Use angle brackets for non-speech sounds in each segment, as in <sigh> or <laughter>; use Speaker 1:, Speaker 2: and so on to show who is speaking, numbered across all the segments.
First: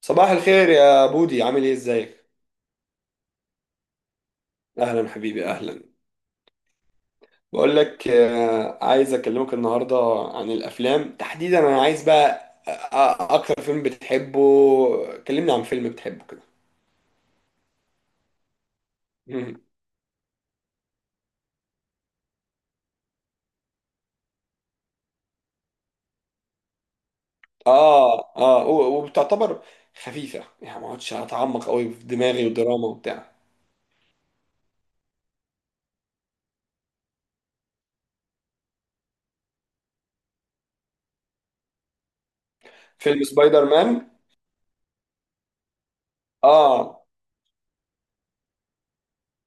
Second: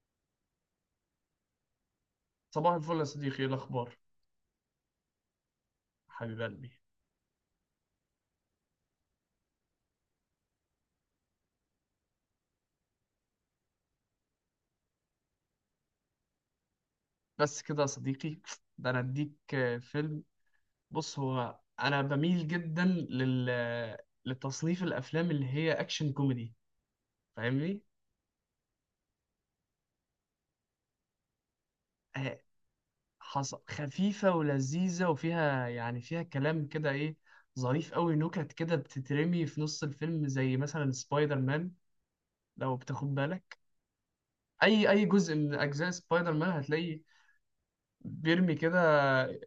Speaker 1: صباح الخير يا بودي، عامل ايه؟ ازيك؟
Speaker 2: صباح الفل يا صديقي، ايه الاخبار؟
Speaker 1: اهلا حبيبي، اهلا.
Speaker 2: حبيب قلبي.
Speaker 1: بقول لك، عايز اكلمك النهارده عن الافلام تحديدا. انا عايز بقى اكتر فيلم بتحبه. كلمني عن فيلم بتحبه كده.
Speaker 2: بس كده يا صديقي؟ ده انا اديك
Speaker 1: مم. <laughs>
Speaker 2: فيلم. بص، هو انا بميل جدا لتصنيف الافلام اللي هي اكشن كوميدي، فاهمني؟
Speaker 1: اه اه، وبتعتبر خفيفه، يعني ما اقعدش اتعمق قوي في
Speaker 2: آه،
Speaker 1: دماغي، ودراما وبتاع؟
Speaker 2: خفيفه ولذيذه، وفيها يعني فيها كلام كده ايه، ظريف قوي، نكت كده بتترمي في نص الفيلم، زي مثلا سبايدر مان، لو بتاخد
Speaker 1: فيلم
Speaker 2: بالك.
Speaker 1: سبايدر مان.
Speaker 2: اي جزء من اجزاء سبايدر مان هتلاقي
Speaker 1: اه.
Speaker 2: بيرمي كده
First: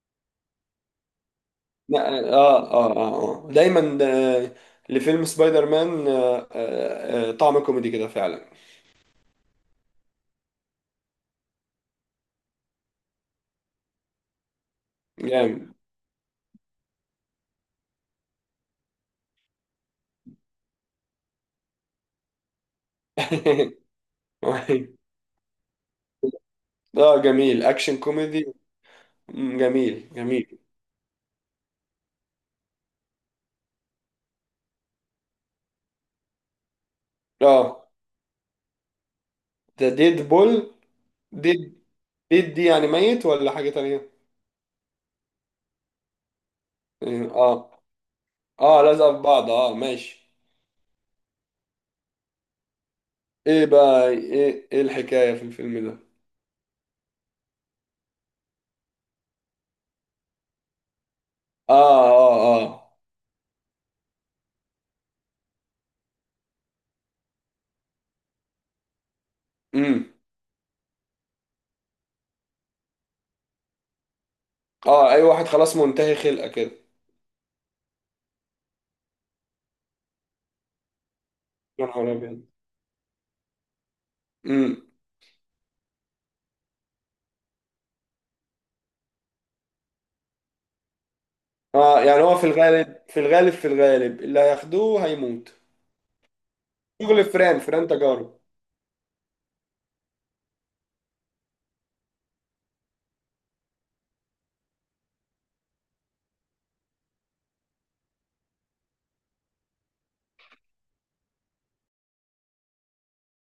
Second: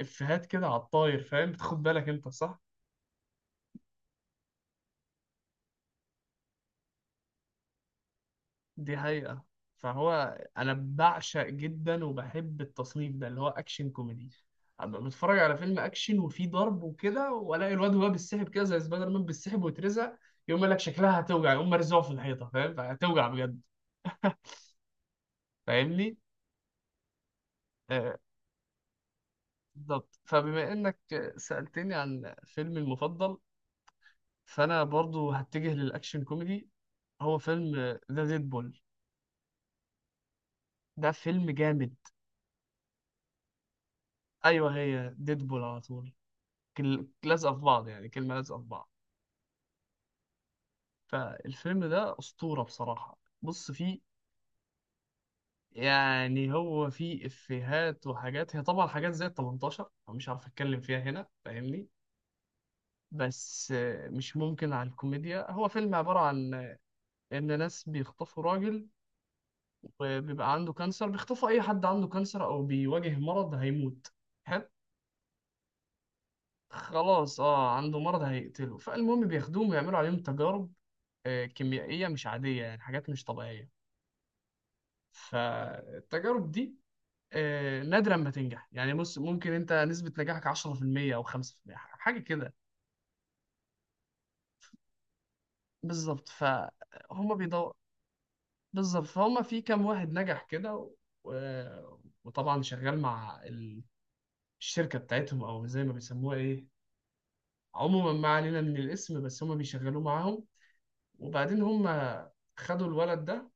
Speaker 2: افيهات كده على الطاير، فاهم؟ بتاخد بالك
Speaker 1: لا.
Speaker 2: انت؟ صح،
Speaker 1: اه اه اه. آه. آه. دايما. لفيلم سبايدر مان طعم كوميدي كده فعلا.
Speaker 2: دي حقيقة. فهو أنا بعشق جدا وبحب التصنيف ده اللي هو أكشن كوميدي. أبقى بتفرج على
Speaker 1: جامد.
Speaker 2: فيلم أكشن وفيه ضرب وكده، وألاقي الواد وهو بيتسحب كده زي سبايدر مان، بيتسحب ويترزق، يقوم قال لك شكلها هتوجع، يقوم مرزوع في الحيطة. فاهم؟ فهتوجع بجد.
Speaker 1: <laughs> <laughs>
Speaker 2: <laughs>
Speaker 1: أيوة.
Speaker 2: فاهمني؟
Speaker 1: اه، جميل. اكشن
Speaker 2: آه،
Speaker 1: كوميدي. جميل
Speaker 2: بالظبط.
Speaker 1: جميل.
Speaker 2: فبما إنك سألتني عن فيلمي المفضل، فأنا برضو هتجه للأكشن كوميدي. هو فيلم
Speaker 1: اه.
Speaker 2: ذا ديدبول.
Speaker 1: ده ديد بول.
Speaker 2: ده فيلم
Speaker 1: ديد.
Speaker 2: جامد.
Speaker 1: ديد دي يعني ميت ولا حاجة تانية؟
Speaker 2: أيوه، هي ديدبول على طول،
Speaker 1: يعني،
Speaker 2: لازقه في
Speaker 1: اه.
Speaker 2: بعض، يعني كلمه لازقه في
Speaker 1: اه،
Speaker 2: بعض.
Speaker 1: لازقة في بعض، اه ماشي.
Speaker 2: فالفيلم ده اسطوره بصراحه.
Speaker 1: ايه
Speaker 2: بص، فيه
Speaker 1: بقى؟ ايه ايه الحكاية في الفيلم ده؟
Speaker 2: يعني هو فيه افيهات وحاجات، هي طبعا حاجات زي ال 18، فمش عارف اتكلم فيها هنا،
Speaker 1: اه
Speaker 2: فاهمني؟
Speaker 1: اه. اه.
Speaker 2: بس مش ممكن على الكوميديا. هو فيلم عباره عن ان ناس بيخطفوا راجل
Speaker 1: امم.
Speaker 2: وبيبقى عنده كانسر. بيخطفوا اي حد عنده كانسر او بيواجه مرض هيموت. حلو.
Speaker 1: اه، اي واحد خلاص منتهي خلقة كده.
Speaker 2: خلاص، اه، عنده مرض هيقتله. فالمهم بياخدوهم ويعملوا عليهم تجارب
Speaker 1: يا نهار
Speaker 2: كيميائية مش
Speaker 1: ابيض.
Speaker 2: عادية، يعني حاجات مش طبيعية.
Speaker 1: امم.
Speaker 2: فالتجارب دي نادرا ما تنجح، يعني بص، ممكن انت نسبة نجاحك 10% او 5%،
Speaker 1: اه،
Speaker 2: حاجة
Speaker 1: يعني هو في
Speaker 2: كده.
Speaker 1: الغالب في الغالب في الغالب اللي هياخدوه هيموت.
Speaker 2: بالظبط.
Speaker 1: شغل
Speaker 2: فهم
Speaker 1: فران
Speaker 2: بيدور.
Speaker 1: فران تجارب.
Speaker 2: بالظبط. فهم في كام واحد نجح كده و... و- وطبعا شغال مع الشركة بتاعتهم، او زي ما بيسموها ايه، عموما ما علينا من الاسم، بس هم بيشغلوه معاهم. وبعدين هم خدوا الولد ده،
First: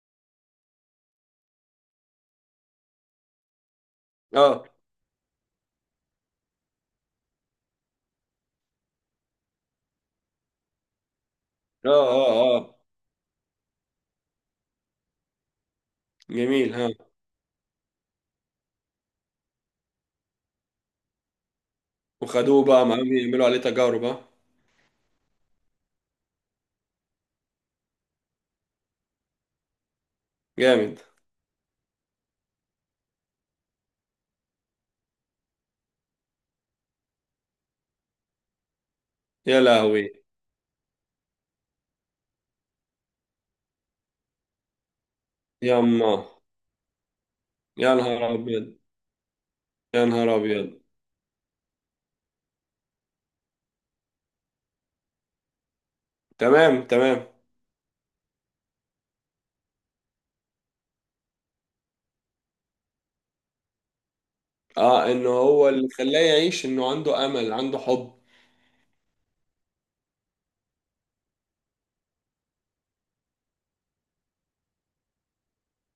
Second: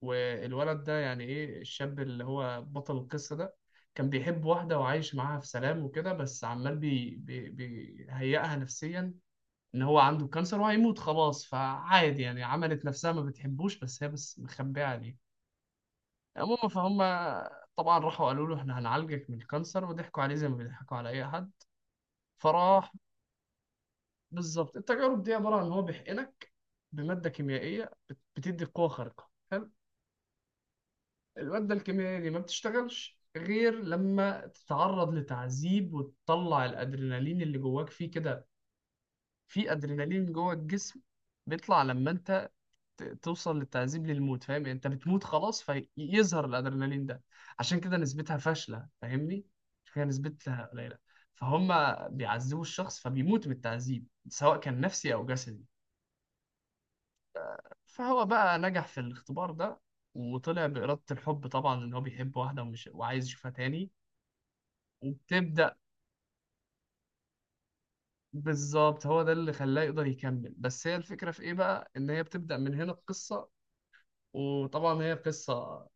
Speaker 2: والولد ده يعني ايه، الشاب اللي هو بطل القصة ده، كان بيحب
Speaker 1: اه
Speaker 2: واحدة وعايش معاها في سلام وكده، بس عمال بي بي بيهيئها نفسيا ان هو عنده كانسر وهيموت خلاص.
Speaker 1: اه.
Speaker 2: فعادي، يعني
Speaker 1: اه اه.
Speaker 2: عملت نفسها ما بتحبوش، بس هي بس مخبية عليه. المهم،
Speaker 1: جميل، ها.
Speaker 2: فهم طبعا راحوا قالوا له احنا هنعالجك من الكانسر، وضحكوا عليه زي ما بيضحكوا على اي حد.
Speaker 1: وخدوه بقى
Speaker 2: فراح.
Speaker 1: معاهم يعملوا عليه تجارب، ها.
Speaker 2: بالظبط، التجارب دي عبارة عن ان هو بيحقنك بمادة كيميائية بتدي قوة خارقة. حلو.
Speaker 1: جامد.
Speaker 2: المادة الكيميائية دي ما بتشتغلش غير لما تتعرض لتعذيب وتطلع الأدرينالين اللي جواك فيه كده.
Speaker 1: يا
Speaker 2: في
Speaker 1: لهوي.
Speaker 2: أدرينالين جوا الجسم بيطلع لما انت توصل للتعذيب للموت، فاهم؟ يعني انت بتموت خلاص
Speaker 1: يا الله.
Speaker 2: فيظهر الأدرينالين ده. عشان
Speaker 1: يا
Speaker 2: كده
Speaker 1: نهار
Speaker 2: نسبتها
Speaker 1: ابيض.
Speaker 2: فاشلة، فاهمني؟ عشان كده
Speaker 1: يا نهار
Speaker 2: نسبتها
Speaker 1: ابيض.
Speaker 2: قليلة. فهم بيعذبوا الشخص فبيموت من التعذيب، سواء كان نفسي أو جسدي.
Speaker 1: تمام تمام.
Speaker 2: فهو بقى نجح في الاختبار ده، وطلع بإرادة الحب، طبعا إن هو بيحب واحدة ومش وعايز يشوفها تاني.
Speaker 1: اه، انه هو
Speaker 2: وبتبدأ،
Speaker 1: اللي خلاه يعيش، انه عنده امل، عنده حب.
Speaker 2: بالظبط، هو ده اللي خلاه يقدر يكمل. بس هي الفكرة في ايه بقى، ان هي بتبدأ من هنا القصة. وطبعا هي قصة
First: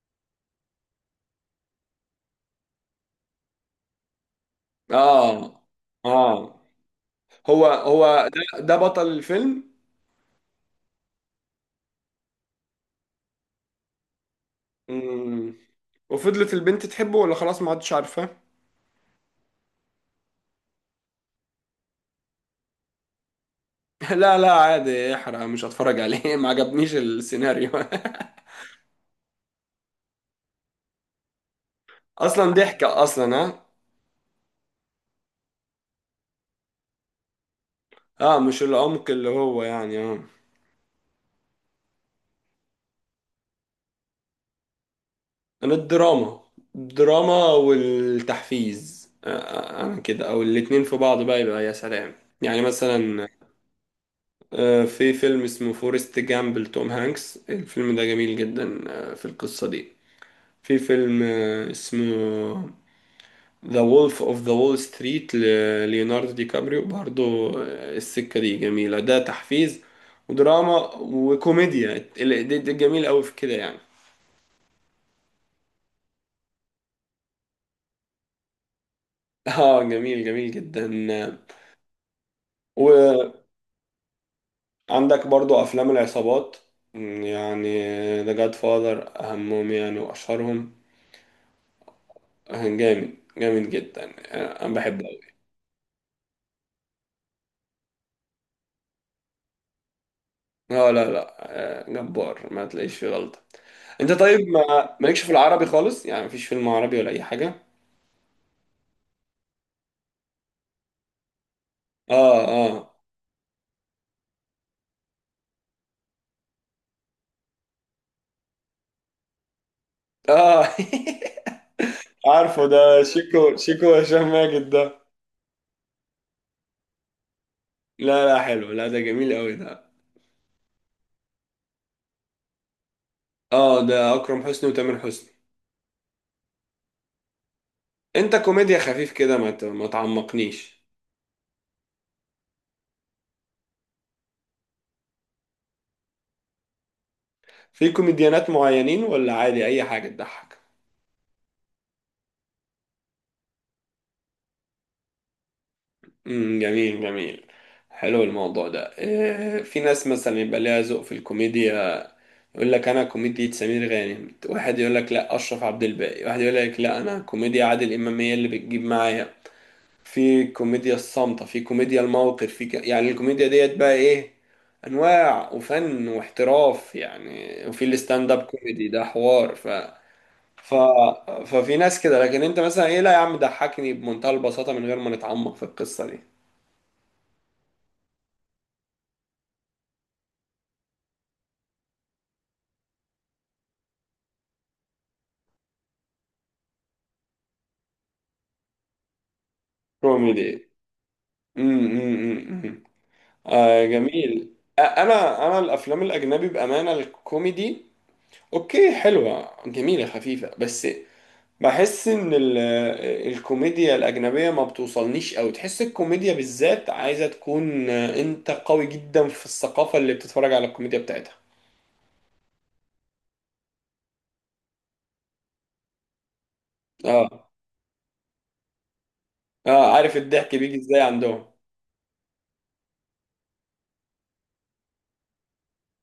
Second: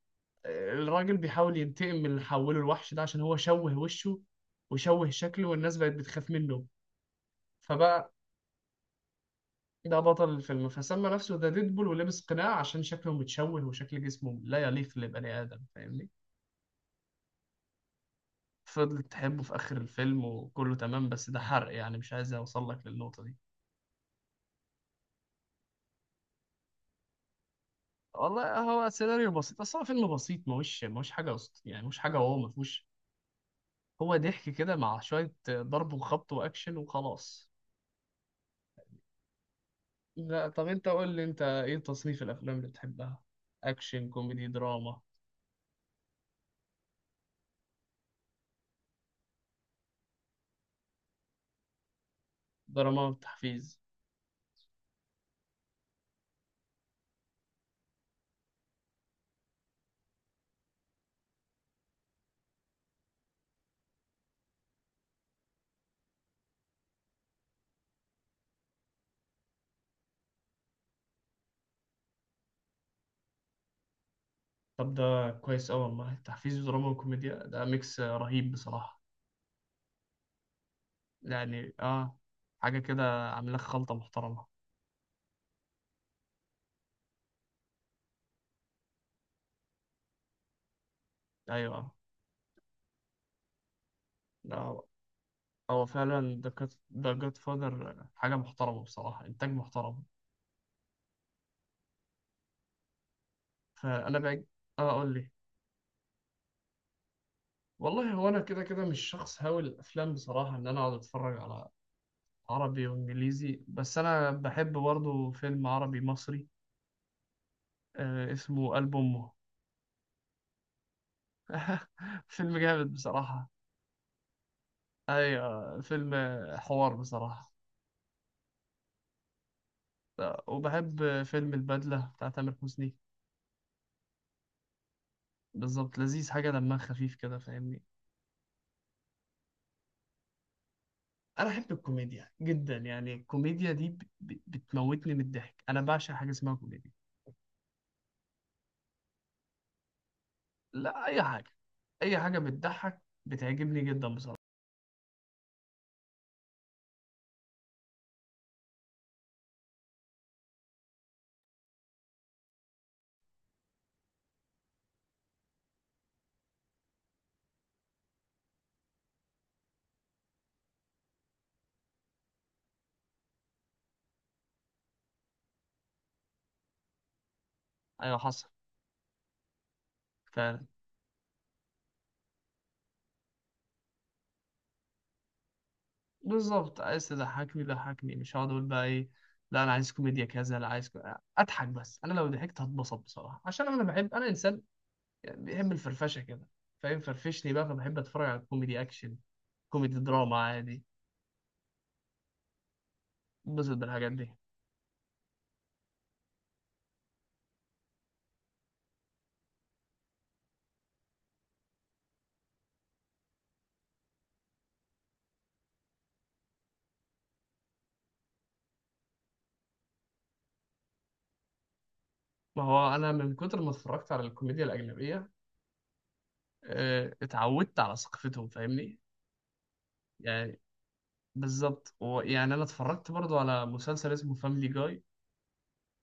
Speaker 2: الراجل بيحاول ينتقم من اللي حوله، الوحش ده، عشان هو شوه وشه وشوه شكله
Speaker 1: اه.
Speaker 2: والناس بقت بتخاف
Speaker 1: اه.
Speaker 2: منه.
Speaker 1: هو
Speaker 2: فبقى
Speaker 1: هو ده, ده بطل الفيلم.
Speaker 2: ده بطل الفيلم، فسمى نفسه ذا ديدبول ولبس قناع عشان شكله متشوه وشكل جسمه لا يليق لبني
Speaker 1: مم.
Speaker 2: آدم، فاهمني؟
Speaker 1: وفضلت البنت تحبه ولا خلاص ما عادش عارفاه؟
Speaker 2: فضلت تحبه في آخر الفيلم وكله تمام، بس ده حرق، يعني مش عايز أوصل لك للنقطة دي.
Speaker 1: <laughs> لا لا، عادي، احرق، مش هتفرج عليه. <laughs> ما عجبنيش السيناريو.
Speaker 2: والله هو سيناريو بسيط، بس هو فيلم بسيط. ماهوش حاجة يعني ماهوش
Speaker 1: <laughs>
Speaker 2: حاجة واو،
Speaker 1: اصلا
Speaker 2: مفهوش.
Speaker 1: ضحكة اصلا، ها.
Speaker 2: هو ضحك كده مع شوية ضرب وخبط وأكشن وخلاص.
Speaker 1: اه، مش العمق اللي هو يعني اه.
Speaker 2: لا، طب أنت قول لي، أنت إيه تصنيف الأفلام اللي بتحبها؟ أكشن، كوميدي، دراما،
Speaker 1: انا الدراما. الدراما والتحفيز، انا كده. او الاتنين في بعض بقى يبقى يا سلام. يعني
Speaker 2: دراما،
Speaker 1: مثلا
Speaker 2: تحفيز؟
Speaker 1: في فيلم اسمه فورست جامب لتوم هانكس، الفيلم ده جميل جدا. في القصة دي. في فيلم اسمه ذا وولف اوف ذا وول ستريت لليوناردو دي كابريو، برضو السكة دي جميلة، ده تحفيز ودراما وكوميديا. ده جميل قوي في كده يعني.
Speaker 2: طب ده كويس أوي والله، تحفيز ودراما وكوميديا، ده ميكس رهيب بصراحة.
Speaker 1: <laughs> اه، جميل جميل جدا.
Speaker 2: يعني آه، حاجة كده عاملة لك خلطة محترمة.
Speaker 1: عندك برضو افلام العصابات، يعني ذا جاد فاذر اهمهم يعني واشهرهم.
Speaker 2: أيوه.
Speaker 1: جامد جامد جدا، يعني
Speaker 2: لا،
Speaker 1: انا
Speaker 2: هو
Speaker 1: بحبه أوي.
Speaker 2: هو فعلا ده جاد فاذر حاجة محترمة بصراحة، إنتاج محترم.
Speaker 1: لا لا لا. جبار ما تلاقيش فيه غلطة. انت
Speaker 2: فانا
Speaker 1: طيب،
Speaker 2: بقى. اه،
Speaker 1: ما
Speaker 2: اقول
Speaker 1: مالكش
Speaker 2: لي.
Speaker 1: في العربي خالص؟ يعني مفيش فيلم عربي ولا اي حاجة؟
Speaker 2: والله هو انا كده كده مش شخص هاوي الافلام بصراحه، ان انا اقعد اتفرج على
Speaker 1: اه
Speaker 2: عربي
Speaker 1: اه.
Speaker 2: وانجليزي، بس انا بحب برضه فيلم عربي مصري آه اسمه قلب امه.
Speaker 1: اه.
Speaker 2: <laughs>
Speaker 1: <laughs>
Speaker 2: فيلم
Speaker 1: عارفه،
Speaker 2: جامد
Speaker 1: ده
Speaker 2: بصراحه،
Speaker 1: شيكو، شيكو هشام ماجد ده.
Speaker 2: ايوه، فيلم حوار بصراحه.
Speaker 1: لا لا، حلو، لا ده جميل قوي ده.
Speaker 2: وبحب فيلم البدله بتاع تامر حسني.
Speaker 1: اه، ده اكرم حسني وتامر حسني.
Speaker 2: بالظبط، لذيذ، حاجه دمها خفيف كده، فاهمني؟
Speaker 1: انت كوميديا خفيف كده، ما تعمقنيش.
Speaker 2: انا احب الكوميديا جدا، يعني الكوميديا دي بتموتني من الضحك، انا بعشق حاجه اسمها كوميديا.
Speaker 1: في كوميديانات معينين، ولا عادي اي حاجه تضحك؟
Speaker 2: لا، اي حاجه، اي حاجه بتضحك بتعجبني جدا بصراحه.
Speaker 1: امم، جميل جميل. حلو الموضوع ده. في ناس مثلا يبقى ليها ذوق في الكوميديا. يقول لك انا كوميديا سمير غانم. واحد يقول لك لا، اشرف عبد الباقي. واحد يقول لك لا، انا كوميديا عادل امام هي اللي بتجيب معايا. في كوميديا الصامته، في كوميديا الموقف، في يعني الكوميديا ديت بقى ايه، انواع وفن واحتراف يعني. وفي
Speaker 2: ايوه،
Speaker 1: الستاند اب
Speaker 2: حصل
Speaker 1: كوميدي، ده حوار.
Speaker 2: فعلا.
Speaker 1: ف... ففي ناس كده. لكن انت مثلا ايه؟ لا يا عم، ضحكني بمنتهى البساطة، من غير ما نتعمق في القصة دي.
Speaker 2: بالظبط، عايز تضحكني ضحكني، مش هقعد اقول بقى ايه، لا انا عايز كوميديا كذا لا عايز اضحك بس. انا لو ضحكت هتبسط بصراحه، عشان انا بحب، انا انسان يعني بيحب الفرفشه كده، فاهم؟ فرفشني بقى. فبحب اتفرج على كوميدي اكشن، كوميدي دراما،
Speaker 1: كوميدي.
Speaker 2: عادي،
Speaker 1: امم امم امم
Speaker 2: اتبسط
Speaker 1: آه،
Speaker 2: بالحاجات دي.
Speaker 1: جميل. آه، انا انا الافلام الاجنبي بامانة، الكوميدي اوكي، حلوة جميلة خفيفة، بس بحس ان الكوميديا الاجنبية ما بتوصلنيش قوي. تحس الكوميديا بالذات عايزة تكون، انت قوي جدا في الثقافة اللي بتتفرج على الكوميديا بتاعتها.
Speaker 2: ما هو انا من كتر ما اتفرجت على الكوميديا الاجنبيه
Speaker 1: اه.
Speaker 2: اتعودت على ثقافتهم، فاهمني؟
Speaker 1: اه، عارف الضحك
Speaker 2: يعني،
Speaker 1: بيجي ازاي عندهم.
Speaker 2: بالظبط. ويعني انا اتفرجت برضو على مسلسل اسمه فاميلي جاي،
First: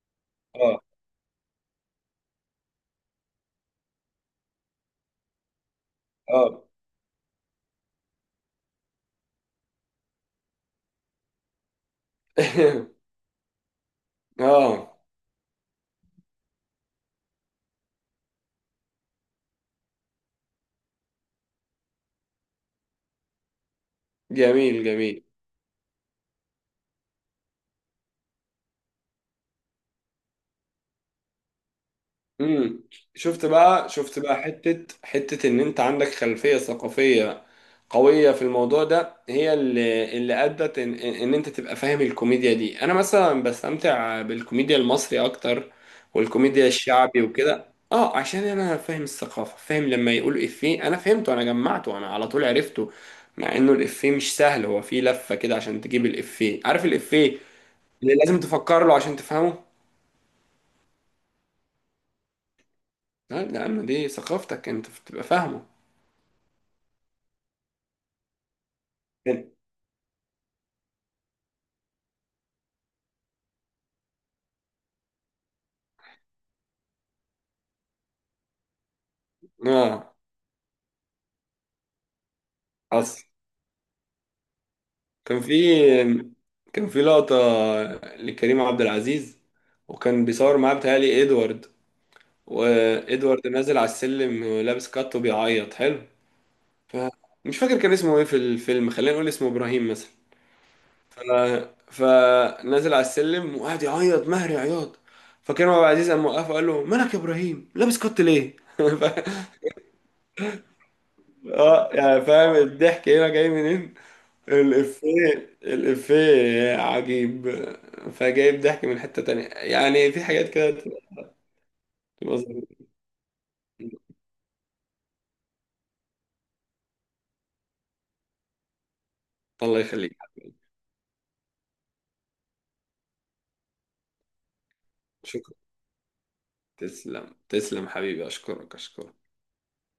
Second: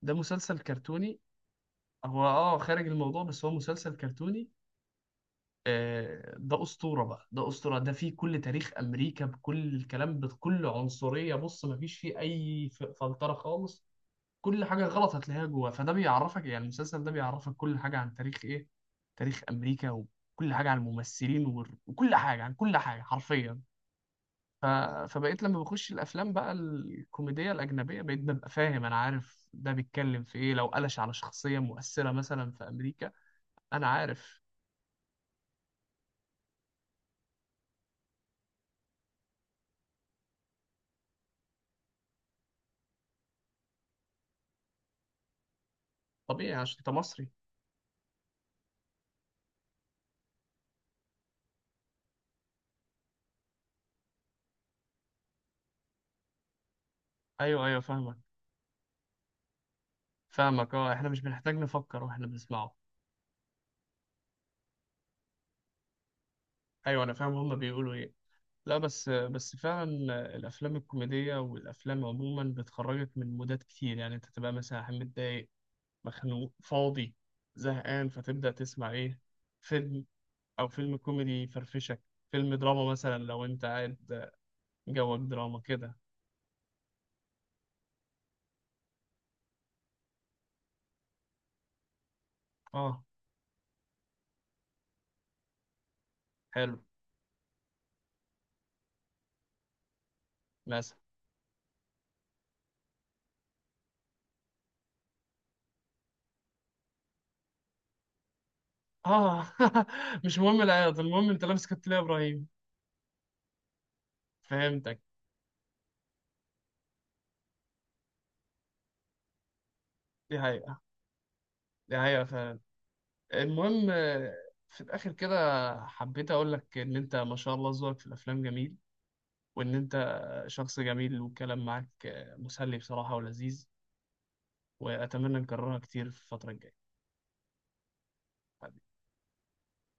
Speaker 2: ده مسلسل
Speaker 1: اه.
Speaker 2: كرتوني. هو اه خارج الموضوع، بس هو مسلسل كرتوني آه،
Speaker 1: اه.
Speaker 2: ده اسطوره بقى، ده اسطوره. ده فيه كل تاريخ امريكا، بكل الكلام، بكل عنصريه. بص، مفيش فيه اي
Speaker 1: <laughs>
Speaker 2: فلتره خالص، كل حاجه
Speaker 1: اه،
Speaker 2: غلط هتلاقيها جوه. فده بيعرفك، يعني المسلسل ده بيعرفك كل حاجه عن تاريخ ايه، تاريخ امريكا، وكل حاجه عن الممثلين وكل حاجه عن كل حاجه حرفيا. ف...
Speaker 1: جميل جميل.
Speaker 2: فبقيت لما بخش الافلام بقى الكوميديه الاجنبيه، بقيت ببقى فاهم، انا عارف ده بيتكلم في ايه، لو قلش على شخصيه مؤثره مثلا في
Speaker 1: امم.
Speaker 2: امريكا
Speaker 1: شفت
Speaker 2: انا
Speaker 1: بقى، شفت بقى،
Speaker 2: عارف.
Speaker 1: حتة حتة، ان انت عندك خلفية ثقافية قوية في الموضوع ده، هي اللي ادت ان انت تبقى فاهم الكوميديا دي. انا مثلا بستمتع بالكوميديا المصري اكتر،
Speaker 2: طبيعي
Speaker 1: والكوميديا
Speaker 2: عشان انت
Speaker 1: الشعبي
Speaker 2: مصري.
Speaker 1: وكده. اه، عشان انا فاهم الثقافة. فاهم لما يقول افيه انا فهمته، انا جمعته، انا على طول عرفته. مع انه الافيه مش سهل، هو فيه لفة كده عشان تجيب الافيه، عارف الافيه
Speaker 2: ايوه ايوه،
Speaker 1: اللي
Speaker 2: فاهمك،
Speaker 1: لازم تفكر له عشان تفهمه.
Speaker 2: فاهمك. اه، احنا مش بنحتاج نفكر واحنا بنسمعه.
Speaker 1: لا يا عم، دي ثقافتك انت، بتبقى فاهمه.
Speaker 2: ايوه انا فاهم هما بيقولوا ايه. لا بس
Speaker 1: كان-
Speaker 2: بس فعلا الافلام الكوميديه والافلام عموما بتخرجك من مودات كتير. يعني انت تبقى مثلا متضايق، مخنوق، فاضي، زهقان، فتبدا تسمع ايه، فيلم
Speaker 1: اه،
Speaker 2: او فيلم كوميدي يفرفشك. فيلم دراما مثلا
Speaker 1: اصل
Speaker 2: لو انت قاعد جوك
Speaker 1: كان
Speaker 2: دراما
Speaker 1: في
Speaker 2: كده.
Speaker 1: كان في لقطة لكريم عبد العزيز، وكان بيصور معاه بتهيألي ادوارد.
Speaker 2: اه،
Speaker 1: وادوارد نازل على السلم لابس كات وبيعيط. حلو.
Speaker 2: حلو.
Speaker 1: ف... مش فاكر كان اسمه ايه في الفيلم، خلينا نقول اسمه ابراهيم مثلا.
Speaker 2: مثلا
Speaker 1: ف... فنازل على السلم وقعد يعيط مهري عياط. فكريم عبد العزيز قام وقفه وقال له مالك يا ابراهيم، لابس كات ليه؟ <laughs> ف...
Speaker 2: اه، <laughs> مش مهم العياط، المهم انت لابس
Speaker 1: اه،
Speaker 2: كابتن يا
Speaker 1: يعني
Speaker 2: ابراهيم.
Speaker 1: فاهم الضحك هنا جاي منين.
Speaker 2: فهمتك.
Speaker 1: الإفيه، الإفيه عجيب. فجايب ضحك من حتة تانية، يعني في
Speaker 2: دي
Speaker 1: حاجات
Speaker 2: حقيقة،
Speaker 1: كده
Speaker 2: دي حقيقة
Speaker 1: بتبقى
Speaker 2: فعلا.
Speaker 1: ظريفة.
Speaker 2: المهم في الاخر كده حبيت اقول لك ان انت ما شاء الله ذوقك في الافلام جميل، وان
Speaker 1: الله يخليك.
Speaker 2: انت شخص جميل، والكلام معاك مسلي بصراحة ولذيذ. واتمنى
Speaker 1: شكرا.
Speaker 2: نكررها كتير في الفترة الجاية.
Speaker 1: تسلم تسلم حبيبي، أشكرك أشكرك.